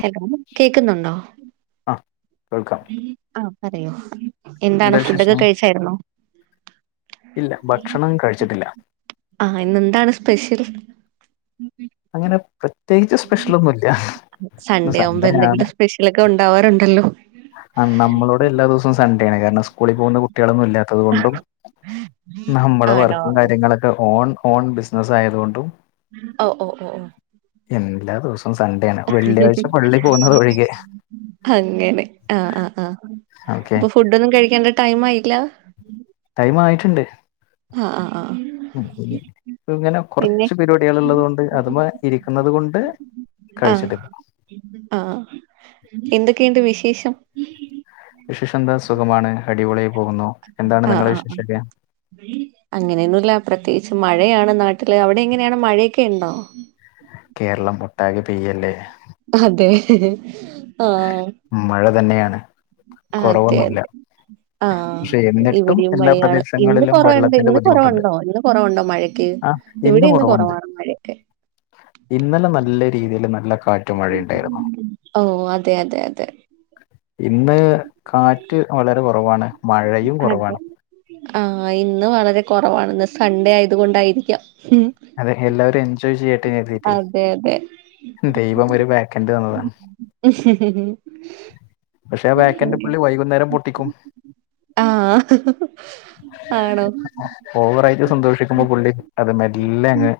Hello കേക്കുന്നുണ്ടോ? അഹ് കേൾക്കാം. ആഹ് പറയൂ എന്താണ് എന്താ ഫുഡൊക്കെ വിശേഷം കയ്ച്ചായ്ര്ന്നോ? ഇല്ല ഭക്ഷണം കഴിച്ചിട്ടില്ല ആഹ് ഇന്നെന്താണ് സ്പെഷ്യൽ? അങ്ങനെ പ്രത്യേകിച്ച് സ്പെഷ്യലൊന്നുല്ല ന്ന് ആവുമ്പോ സൺഡേ ആണ്. എന്തെങ്കിലും സ്പെഷ്യലൊക്കെ ഉണ്ടാവാറുണ്ടല്ലോ ആഹ് നമ്മളോടെല്ലാ ദിവസും സണ്ടേണ് കാരണം സ്കൂളി പോകുന്ന കുട്ട്യളൊന്നുല്ല. അത്കൊണ്ടും നമ്മള് ആണോ വർക്കും കാര്യങ്ങളൊക്കെ ഓൺ ഓൺ ബിസ്നസ് ആയത്കൊണ്ടും ഓ ഓ ഓ ഓ. എല്ലാ ദിവസവും സൺഡേ ആണ് വെള്ളിയാഴ്ച പള്ളി പോവ്ന്നത് ഒഴികെ. അങ്ങനെ ആ ആ ആ ഓക്കെ അപ്പൊ ഫുഡൊന്നും കഴിക്കേണ്ട ടൈം ആയില്ല? ടൈം ആയിട്ണ്ട്. ആഹ് ആഹ് ആഹ്. ഇങ്ങനെ പിന്നെ കൊർച്ച് പരിപാടികൾ ഇള്ളത് കൊണ്ട് അത്‌മേ ഇരിക്കുന്നത് കൊണ്ട് കഴിച്ചിട്ടില്ല. ആ എന്തൊക്കെയുണ്ട് വിശേഷം? വിശേഷന്ത സുഖമാണ് അടിപൊളിയായി പോകുന്നു എന്താണ് നിങ്ങളെ വിശേഷൊക്കെ? അങ്ങനെയൊന്നുംല്ല പ്രത്യേകിച്ച് മഴയാണ് നാട്ടില് അവിടെ എങ്ങനെയാണ് മഴയൊക്കെ ഉണ്ടോ? കേരളം ഒട്ടാകെ പെയ്യല്ലേ. അതെ ആ. മ് മഴ തന്നെയാണ് കുറവൊന്നുല്ല. അതെ ആഹ് ഇവിടീം മഴയാണ് ഇന്ന് പ്രദേശങ്ങളിലും കൊറവ്ണ്ട് വെള്ളത്തിന്റെ ഇന്ന് ബുദ്ധിമുട്ടുണ്ട് കൊറവുണ്ടോ ഇന്ന് കൊറവുണ്ടോ മഴക്ക്? ആ ഇവിടെ ഇന്ന് കുറവുണ്ട് കുറവാണ്‌ മഴെ. ഇന്നലെ നല്ല രീതിയിൽ നല്ല കാറ്റും മഴയുണ്ടായ്രുന്നു. ഓ അതെ അതെ അതെ. ഇന്ന് കാറ്റ് വളരെ കുറവാണ് മഴേം. അതെ ആ ഇന്ന് വളരെ കുറവാണ് ഇന്ന് സൺഡേ ആയത് കൊണ്ടായിരിക്കാം. അതെ എല്ലാവരും എൻജോയ് ചെയ്യട്ടെ കര്തിട്ടേ അതെ അതെ ദൈവം ഒരു വേ ക്കന്റ് തന്നതാ. പക്ഷെ ആ വേക്കറ്റ് പുള്ളി വൈകുന്നേരം പൊ ട്ടിക്കും. ആഹ് ആണോ ഓവറായിട്ട് സന്തോഷിക്കുമ്പോ പുള്ളി അത് മെല്ലെ അങ്ങ്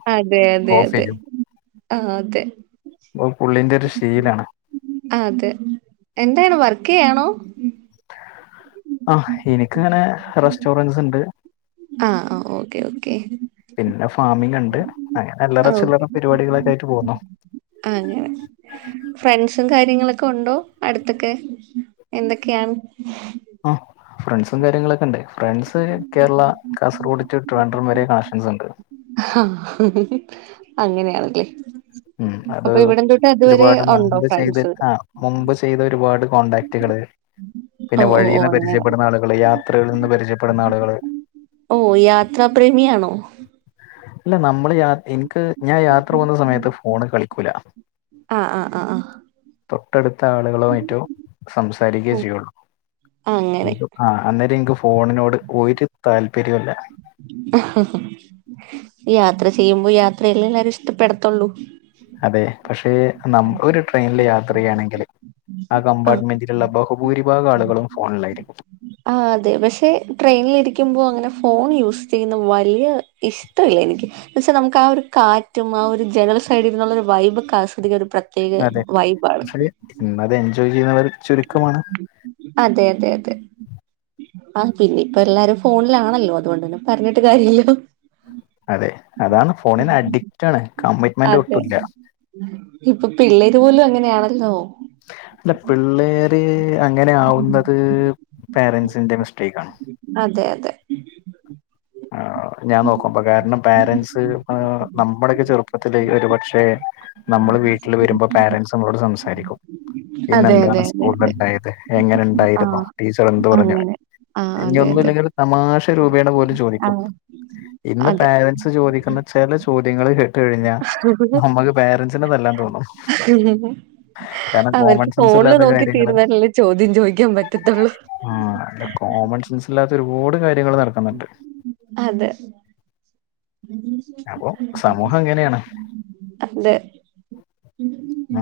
ഓഫെയ്യും. ആ അതെ. അത് പുള്ളിന്റൊരു ശീലാണ്. അതെ എന്താണ് വർക്കെയ്യാണോ? ആ എനിക്കിങ്ങനെ റെസ്റ്റോറന്റ്സ് ണ്ട്. ആഹ് ആ ഓക്കേ ഓക്കേ. പിന്നെ ഫാമിംഗ്ണ്ട് അങ്ങനെ അല്ലറ ആഹ് ഓക്കെ ചില്ലറ പരിപാടികളൊക്കെയിട്ട് പോവുന്നു. അങ്ങനെ. ഫ്രണ്ട്സും കാര്യങ്ങളൊക്കെ ഉണ്ടോ അട്ത്തൊക്കെ എന്തൊക്കെയാണ്? ആഹ്. ഫ്രണ്ട്സും കാര്യങ്ങളൊക്കെ ഉണ്ട് ഫ്രണ്ട്സ് കേരള കാസർക്കോട് ടു ട്രിവാൻഡ്രം വരെ കണക്ഷൻസുണ്ട്. ആ അങ്ങനെയാണ്ല്ലേ. ഉം അത് ഒരുപാട് ഉണ്ടോ മുമ്പ് ചെയ്ത് ഫ്രണ്ട്സ് ആ മുമ്പ് ചെയ്ത ഒരുപാട് കോൺടാക്റ്റ്കള് പിന്നെ ഓ ഓ ഓ വഴിന്ന് അങ്ങനെ പരിചയപ്പെടുന്ന ആളുകള് യാ ത്രകളിൽ നിന്ന് പരിചയപ്പെടുന്ന ആളുകള് ഓ യാത്രാ പ്രേമിയാണോ? ഇല്ല നമ്മള് എൻക്ക് ഞാൻ യാത്ര പോവുന്ന സമയത്ത് ഫോണ് കളിക്കൂല. ആഹ് ആഹ് ആഹ്. തൊട്ടട്ത്ത ആളുകളുമായിട്ടോ സംസാരിക്കേ ആഹ് ചെയ്യൊള്ളൂ. അങ്ങനെ ആഹ് അന്നേരം എൻക്ക് ഫോണിനോട് ഒരു താല്പര്യുല്ല. യാത്ര ചെയ്യുമ്പോ യാത്രയല്ലേ എല്ലരും ഇഷ്ടപ്പെടത്തൊള്ളൂ. അതെ പക്ഷെ നമ്മ ഒരു ട്രെയ്നിൽ യാത്ര ചെയ്യാണെങ്കില് ആ ആഹ് കമ്പാർട്ട്മെന്റി ള്ള ബഹുഭൂരിഭാഗം ആളുകളും ഫോണിലായിരിക്കും. ആ അതെ പക്ഷെ ട്രെയ്നിലിരിക്കുമ്പോ അങ്ങനെ ഫോൺ യൂസ് ചെയ്യുന്ന വലിയ ഇഷ് ട്ടല്ല എനിക്ക് എന്നച്ചാൽ നമുക്ക് ആ ഒരു കാറ്റും ആ ഒരു ജനൽ സൈഡിൽനിന്നുള്ളരു വൈബൊക്കെ ആസ്വദിക്കാ ഒരു പ്ര അതെ പക്ഷെ അത് എൻജോയ് ചെയ്യുന്നവര് ചുരുക്കമാണ്. അതെതെതെ. ആഹ് പിന്നിപ്പോ ഇപ്പ എല്ലാരും ഫോണിലാണല്ലോ അതുകൊണ്ട് തന്നെ പറഞ്ഞിട്ട് കാര്യവില്ല അതെ അതാണ് ഫോണിന് അഡിക്റ്റാണ് കമ്മിറ്റ്മെന്റ് ഒട്ടുമില്ല ഇപ്പോ പിള്ളേര് പോലും അങ്ങനെയാണല്ലോ അല്ല പിള്ളേര് അങ്ങനെ ആവുന്നത് പേരന്റ്സിന്റെ മിസ്റ്റേക്ക് ആണ് അതെ അതെ ആഹ് ഞാൻ നോക്കും കാരണം പോരന്റ്സ് നമ്മുടെയൊക്കെ ചെറുപ്പത്തില് ഒരു പക്ഷേ നമ്മള് വീട്ടിൽ വരുമ്പോ പേരന്റ്സ് നമ്മളോട് സംസാരിക്കും അതെ അതെ ഇന്നെന്താണ് അതെ സ്കൂളിൽ അതെ ഉണ്ടായത് എങ്ങനെ ഉണ്ടായിരുന്നു ടീച്ചർ എന്ത് പറഞ്ഞു ആഹ് ഇനി അതെ അതെ ഒന്നുമില്ലെങ്കിൽ ഒരു തമാശ രൂപേണേ പോലും ആ ചോദിക്കും ഇന്ന് അതെ പേരന്റ്സ് ചോദിക്കുന്ന ചില ചോദ്യങ്ങള് കേ ട്ട് കഴിഞ്ഞാ നമ്മുക്ക് പേരന്റ്സിനെ തല്ലാൻ തോന്നും ഹം കാരണം കോമൺ അവർക്ക് സെൻസ് ഫോണില് ഇല്ലാത്ത നോക്കി കാര്യങ്ങള് തീർന്നാലല്ലേ ചോദ്യം ചോദിക്കാൻ പറ്റത്തുള്ളൂ ആഹ് അല്ല കോമൺസെൻസ് ഇല്ലാത്ത ഒരുപാട് കാര്യങ്ങള് നടക്കുന്നുണ്ട് അതെ അപ്പൊ സമൂഹം അങ്ങനെയാണ് അതെ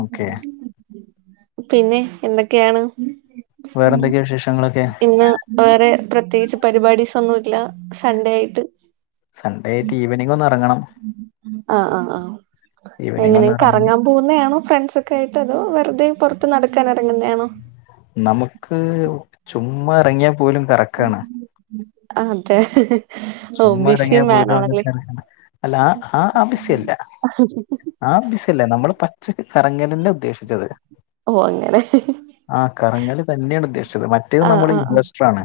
ഓക്കെ പിന്നെ എന്തൊക്കെയാണ് വേറെ എന്തൊക്കെയോ വിശേഷങ്ങളൊക്കെ ഇന്ന് വേറെ പ്രത്യേകിച്ച് പരിപാടീസ് ഒന്നുമില്ല സൺഡേ ആയിട്ട് സൺഡേ ആയിട്ട് ഈവനിംഗ് ഒന്ന് ഇറങ്ങണം ആഹ ആഹ് ആഹ് ഈവനിങ് എങ്ങനെ ഒന്ന് ഇറങ്ങി കറങ്ങാൻ പോന്നെയാണോ ഫ്രണ്ട്സൊക്കെ ആയിട്ട് അതോ വെറുതെ പുറത്ത് നടക്കാൻ ഇറങ്ങുന്നയാണോ നമുക്ക് ചുമ്മാ ഇറങ്ങിയാൽ പോലും കറക്കാണ് അതെ ഓ ചുമ്മാ ബിസി ഇറങ്ങിയാ മാൻ പോലും ആണല്ലേ അതിനകത്തു [unintelligible] ആ [unintelligible] നമ്മള് പച്ചക്ക് കറങ്ങല് തന്നെയാ ഉദ്ദേശിച്ചത് ഓ അങ്ങനെ ആ കറങ്ങല് തന്നെയാണ് ഉദ്ദേശിച്ചത് മറ്റേത് ആഹ് നമ്മള് ആഹ് ആഹ് ഇൻവെസ്റ്ററാണ്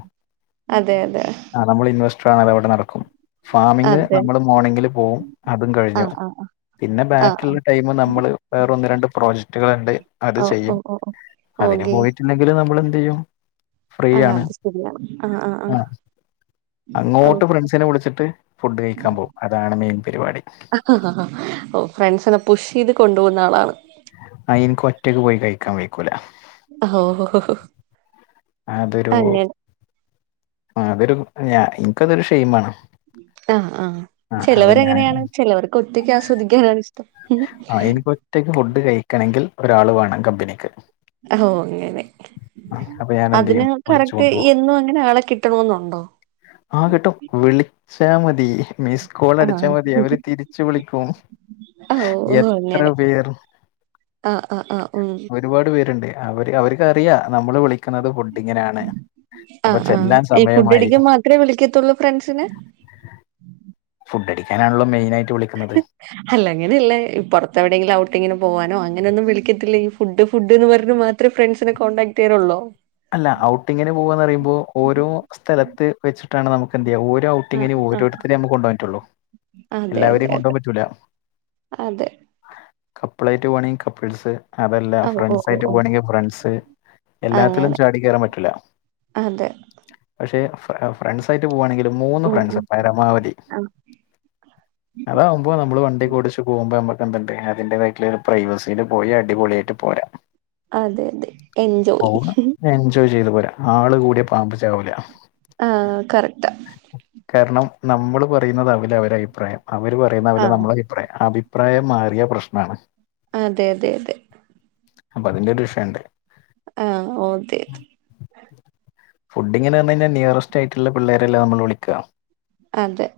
അതെ അതെ ആഹ് നമ്മൾ ഇൻവെസ്റ്ററാണ് അതേ പോലെ നടക്കും ഫാമിംഗ് അതെ നമ്മള് മോർണിങ്ങില് പോകും അതും കഴിഞ്ഞു ആഹ് ആഹ് പിന്നെ ആഹ് ആഹ് ബാക്കിയുള്ള ടൈമ് നമ്മള് വേറെ ഒന്ന് രണ്ട് പ്രോജക്ടുകളുണ്ട് അത് ചെയ്യും ഓക്കെ ഇല്ലങ്കില് നമ്മൾ എന്ത് ചെയ്യും ഫ്രീ ആഹ് ആണ് അത് ശരിയാണ് ആ ആ ആ അങ്ങോട്ട് ഫ്രണ്ട്സിനെ വിളിച്ചിട്ട് ഫുഡ് കഴിക്കാൻ പോകും അതാണ് മെയിൻ പരിപാടി ഓ ഫ്രണ്ട്സിനെ പുഷ് ചെയ്ത് കൊണ്ട് പോകുന്ന ആളാണ് ആഹ് എനിക്ക് ഒറ്റയ്ക്ക് പോയി കഴിക്കാൻ കഴിക്കൂല ഓഹ് അതൊരു ആഹ് അതൊരു ഞാൻ എനിക്കതൊരു ഷെയിം ആണ് ആഹ് ആഹ് ചിലവര് അങ്ങനെയാണ് ചിലവർക്ക് ഒറ്റക്ക് ആസ്വദിക്കാനാണ് ഇ ആഹ് എനിക്ക് ഒറ്റക്ക് ഫുഡ് കഴിക്കണമെങ്കിൽ ഒരാള് വേണം കമ്പനിക്ക് ഓ അങ്ങനെ അപ്പൊ ഞാൻ എന്ത് അതിന് ചെയ്യും വിളിച്ചു കറക്റ്റ് കൊണ്ടുപോകും എന്നും അങ്ങനെ ആളെ കിട്ടണോന്നുണ്ടോ ആഹ് കിട്ടും വിളിച്ചാൽ മതി മിസ് കോൾ അടിച്ചാൽ മതി ആഹ് അവര് തിരിച്ച് വിളിക്കും ഓ എത്ര അങ്ങനെ പേർ ആഹ് ആഹ് ആഹ് ഉം ഒരുപാട് പേരുണ്ട് അവര് അവർക്കറിയാം നമ്മള് വിളി ക്കണത് ഫുഡിങ്ങിനാണ് അപ്പൊ ചെല്ലാൻ സമയമായി ത്രേ വിളിക്കത്തുള്ളൂ ഫ്രണ്ട്സിനെ ഫുഡടിക്കാനണല്ലോ മെയിനാട്ട് വിളി അല്ല ങ്ങനെയല്ല പുറത്തെവിടെങ്കിലും ഔട്ടിങ്ങിന് പോവാനോ അങ്ങനെന്നും വിളിക്കത്തില്ലേ? ഫുഡ് ഫുഡ് എന്നും പറഞ് മാത്രേ ഫ്രണ്ട്സിനെ കോണ്ടടാക്ട് ചെയ്യറുള്ളോ? അല്ല ഔട്ടിങ്ങിന് പോകന്ന് പറയുമ്പോ ഓരോ സ്ഥലത്ത് വെച്ചിട്ടാണ് നമുക്ക് എന്ത് ചെയ്യ ഓരോ ഔ ദി ആഹ് ഇങ്ങനെ ആഹ് ഓരോരുത്തരെ നമുക്ക് കൊണ്ട് പോകാൻ പറ്റുള്ളൂ അതെ അതെ എല്ലാവരെയും അതെ കൊണ്ടുപോകൻ പറ്റൂല അതെ കപ്പിളായിട്ട് പോകണെങ്കിൽ കപ്പിൾസ് അതല്ല ഓ ഓ ഫ്രണ്ട്സ് ഓ ആയിട്ട് ഓ പോകാണെങ്കിൽ ഫ്രണ്ട്സ് എല്ലാത്തിലും അങ്ങനെ ചാടി കേറാൻ പറ്റൂല അതെ പക്ഷെ ഫ്ര ഫ്രണ്ട്സ് ആയിട്ട് പോവാണെങ്കിൽ മൂന്ന് ഫ്രണ്ട്സ് പരമാവതി മ്. അതാവകുമ്പൾ നമ്മൾ വണ്ടി ഒക്കെ ഓടിച്ചു പോകുമ്പോ നമുക്ക് എന്തുണ്ട് അതിൻ്റെ വൈട്ടിൽ പ്രൈവസിയിൽ പോയി അടിപൊളിയായിട്ട് പോരാം. ഹ്മ്. അതെ അതെ എൻജോയ്. എൻജോയ് ചെയ്തു പോരാ ആള് കൂടിയ പാമ്പിച്ചാവൂല. ആ കറക്ടാ. കാരണം നമ്മള് പറയുന്നതാവില്ല അവര അഭിപ്രായം അവര് പറയുന്നതാവില്ല ആഹ് നമ്മളെ അ. അ അഭിപ്രായം മാറിയ പ്രശ്നമാണ്. അതെ അതെ അതെ. അപ്പൊ അതിന്റെ ഒരു വിഷയംണ്ട്. ആ ഒക്കെ. ഫുഡിങ്നുന്നു പറഞ്ഞാൽ നിയറസ്റ്റ് ആയിട്ടുള്ള പിള്ളേരെല്ലേ നമ്മൾ വിളിക്കുക. അതെ.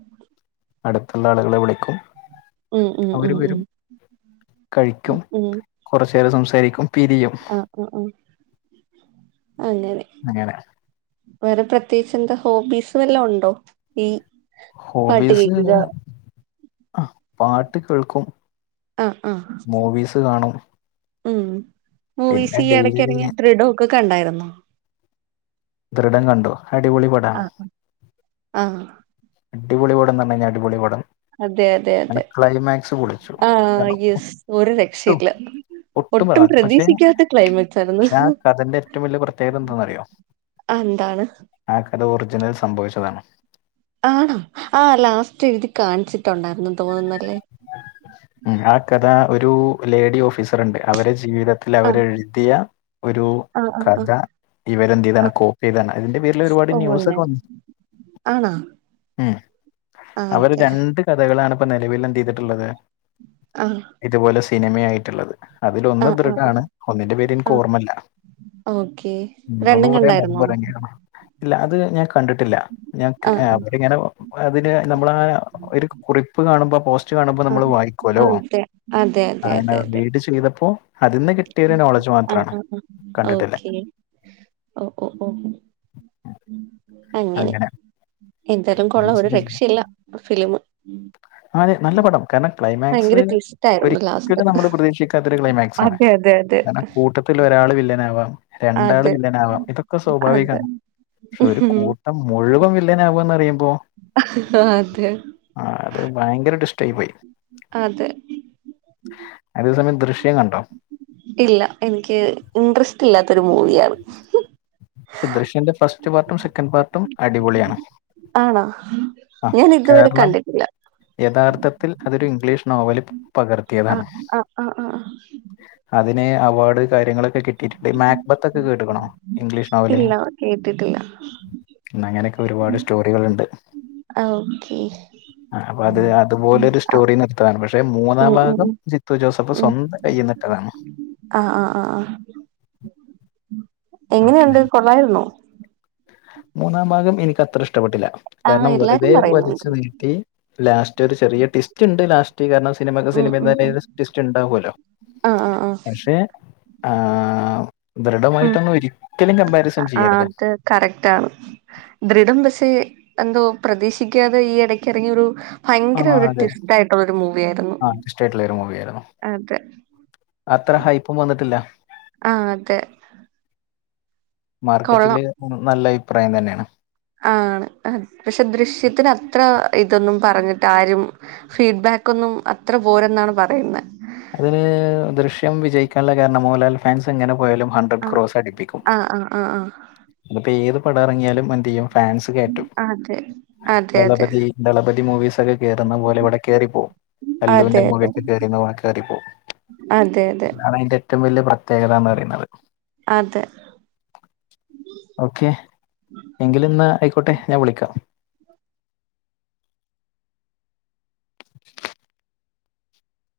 അടുത്തുള്ള ആളുകളെ വിളിക്കും. ഉം ഉം അവര് ഉം ഉം വരും കഴിക്കും. ഉം കുറചേരം സംസാരിക്കും പിരിയും. മ് മ് അങ്ങനെ. അങ്ങനെ. വേറെ പ്രത്യേകിച്ച് എന്താ ഹോബീസ് വല്ലതും ഉണ്ടോ ഈ. പാട്ട് ഹോബീസ് കേക്കുക പാട്ട് കേൾക്കും. ആഹ് ആഹ് മൂവീസ് കാണും. ഉം പിന്നെ മൂവിസ് ഈ ഡെയിലി ഇടക്കറിങ്ങിയ ദൃടൊക്കെ കണ്ടായിരുന്നോ. ദൃഢം കണ്ടു. അടിപൊളി ആ പടമാണ് ആ. അടിപൊളപടംന്ന്പറഞ്ഞാ അടിപൊളിപടം അതെ അതെ അതെ ആഹ് കാരണം യസ് ഒരു ഒട്ടും രക്ഷയില്ല. ഒട്ടും പറയാ പക്ഷെ പ്രതീക്ഷിക്കാത്ത ക്ലൈമാറ്റ് ആരുന്നു പക്ഷെ ആ കഥന്റെ ഏറ്റവും വലിയ പ്രത്യേകത എന്താണെന്നറിയോ ആ എന്താണ്? ആ കഥ ഒറിജിനൽ സംഭവിച്ചതാണ്. ആണോ ആ ലാസ്റ്റ് എഴുതി കാണിച്ചിട്ടുണ്ടാരുന്നു തോന്നുന്നല്ലേ. ആ കഥ ഒരു ലേഡി ഓഫീസർ ഉണ്ട് അവരെടെ ജീവിത ത്തിൽ ആഹ് അവരെ എഴുതിയ ഒരു ആഹ് ആഹ് കഥ ആഹ് ഇവരെന്ത്യ്താണ് ആഹ് കോപ്പി ചെയ്താണ് അതിന്റെ പേരിൽ ഓഹ് ഒരുപാട്ന്യൂസ് അങ്ങനെ ഒക്കെ വന്നു ആണോ ഉം ആഹ് അവര് അതെ രണ്ട് കഥകളാണ് ഇപ്പ നിലവിലന്തേതെ ട്ടുള്ളത് ആഹ് ഇതുപോലെ സിനിമ ആയിട്ടുള്ളത് അതിലൊന്ന് ആഹ് ആഹ് ദൃഢാണ് ആഹ് ഒന്നിന്റെ പേര് എനിക്ക് ആഹ് ഓർമ്മല്ല ഓക്കെ ഉം ഒന്ന് രണ്ടും കൊറേ മുമ്പ് കണ്ടായിരുന്നോ ഇറങ്ങിയതാ ഇല്ല അത് ഞാൻ കണ്ടിട്ടില്ല ഞാ ഏ ആഹ് ആഹ് അവര്ങ്ങനെ അതില് നമ്മള ഒരു കുറിപ്പ് കാണുമ്പോ പോസ് കാണുമ്പോ നമ്മൾ ആഹ് വായിക്കോല്ലോ ആഹ് അതെ അതെ അതെ ആന്നേ അതെ അതെ റീഡ് ചെയ്തപ്പോ അതിന്ന് കിട്ടിയൊരു നോളജ് ആഹ് മാത്രാണ് ആഹ് ആഹ് കണ്ടിട്ടിള്ളെ ഓക്കെ ഓഹ് ഓഹ് ഓഫ് ഓഹ് അങ്ങനെ എന്തായാലും കൊള്ളാം ഒരു രക്ഷയില്ല ആ ഫിലിം അതെ നല്ല പടം കാരണം ക്ലൈമാക്സ് ഭയങ്കര ട്വിസ്റ്റ് ആയിരുന്നു ലാസ്റ്റ് ഒരിക്കലും നമ്മള് പ്രതീക്ഷിക്കാത്തൊരു ക്ലൈമാക്സ് ആണ് അതെ അതെ അതെ കാരണം കൂട്ട ത്തിലോരാൾ വില്ലനാവാം രണ്ടാൾ അതെ വില്ലനാവാം ഇതൊക്കെ അതെ സ്വാഭാവികാണ് പക്ഷെ ഒരു കൂട്ട ട്ടം മുഴുവൻ വില്ലനാവാന്ന് അറിയുമ്പോ ആഹ്‌ അതെ ആഹ്‌ അത് ഭയങ്കര ട്വിസ്റ്റായി പോയി അതെ അതേസമയം ദൃശ്യം കണ്ടോ ഇല്ല എനിക്ക് ഇൻട്രസ്റ്റ് ഇല്ലാത്തൊരു മൂവിയാണ് പഷേ ദൃശ്യന്റെ ഫസ്റ്റ് പാർട്ടും സെക്കൻന്റ് പാർട്ടും അടിപൊളിയാണ് ആണോ ആ ഞാൻ ഇതുവരെ കാരണം കണ്ടിട്ടില്ല യഥാർത്ഥത്തിൽ അതൊരു ഇംഗ്ലീഷ് നോവല് ആ പകർത്തിയതാണ് ആ ആ ആ അതിന് അവാർഡ് കാര്യങ്ങളൊക്കെ കിട്ടി കിട്ടി ഈ മാക്ബത്ത് ഒക്കെ കേട്ട്ക്ക്ണോ ഇംഗ്ലീഷ് നോവല് ഇല്ല കേട്ടിട്ടില്ല അങ്ങനോക്കെ ഒരുപാട് സ്റ്റോറികള്ണ്ട് ആഹ്‌ ഓക്കെ ആ അപ്പൊ അത് അതുപോലൊരു ആ സ്റ്റോറിന്ന് ഇട്ത്താണ് പക്ഷെ മൂന്നാം ഉം ഉം ഭാഗം ഉം ജിത്തു ജോസഫ് സ്വന്തം കയ്യ്ന്നിട്ടതാണ് ആഹ് ആ ആ ആഹ്‌ ഓക്കെ എങ്ങനെയുണ്ട് കൊള്ളായിരുന്നോ മൂന്നാം ഭാഗം എനിക്ക് അത്ര ഇഷ്ടപ്പെട്ടില്ല ആ കാരണം എല്ലാരും വെറുതെ പറയുന്നുണ്ട് വലിച്ചു നീ ട്ടി ലാസ്റ്റ് ഒരു ചെറിയ ട്വിസ്റ്റ്‌ ണ്ട് ലാസ്റ്റ് കാരണം സിനിമക്കെ ഉം ഉം സിനിമന്ന ഉം ട്വിസ്റ്റ് ഉണ്ടാവല്ലോ ആ ആ ആ പക്ഷെ ആഹ്‌ ഉം ദൃഢമായിട്ടൊന്നും ഒരിക്കലും കമ്പാരിസൺ ചെയ്യരുത് കറക്റ്റാണ് ദൃഡം പക്ഷെ എന്തോ പ്രതീക്ഷിക്കാതെ ഈ ഇടക്ക് ഇറങ്ങിയ ഒരു ഭയങ്കര ആഹ് ഒരു അതെ ട്വിസ്റ്റ് ആയിട്ടുള്ള ഒരു മൂവി ആയിരുന്നു ആർട്ടിസ്റ്റ് ആയിട്ടുള്ള ഒരു മൂവിയായിരുന്നു അതെ അത്ര ഹൈപ്പും വന്നിട്ടില്ല ആഹ്‌ അതെ മാർക്കറ്റില് കൊള്ളാം നല്ല അഭിപ്രായം തന്നേണ് ആണ് പക്ഷെ ദൃശ്യത്തിന് അത്ര ഇതൊന്നും പറഞ്ഞിട്ട് ആരും ഫീഡ്ബാക്ക് ഒന്നും അത്ര പോരെന്നാണ് പറയുന്നെ അതിന് ദൃശ്യം വിജയിക്കാനുള്ള കാരണം മോഹൻലാൽ ഫാൻസ് എങ്ങനെ പോയാലും ഹ ആ ഹൻഡ്രഡ് ക്രോസ് അടിപ്പിക്കും ആ ആ ആ ആ അത്‌ ഇപ്പോ ഏത് പടം ഇറങ്ങിയാലും എന്ത് ചെയ്യും ഫാൻസ് കേറ്റും അതെ അതെ അതെ ദളപതി ദളപതി മൂവീസ് ഒക്കെ കേറുന്ന പോലെ ഇവിടെ കേറിപ്പോവും അല്ലുവിന്റെ അതെ മൂവി അതെ ഒക്കെ കേറിണ പോലെ കേറിപ്പോവും അതെ അതെ അതാണ് അയിന്റെ ഏറ്റം വലിയ പ്ര പ്രത്യേകതാന്ന് പറിന്നത് അതെ ഓക്കെ എങ്കില് ഇന്നാ ആയിക്കോട്ടെ ഞാൻ വിളിക്കാം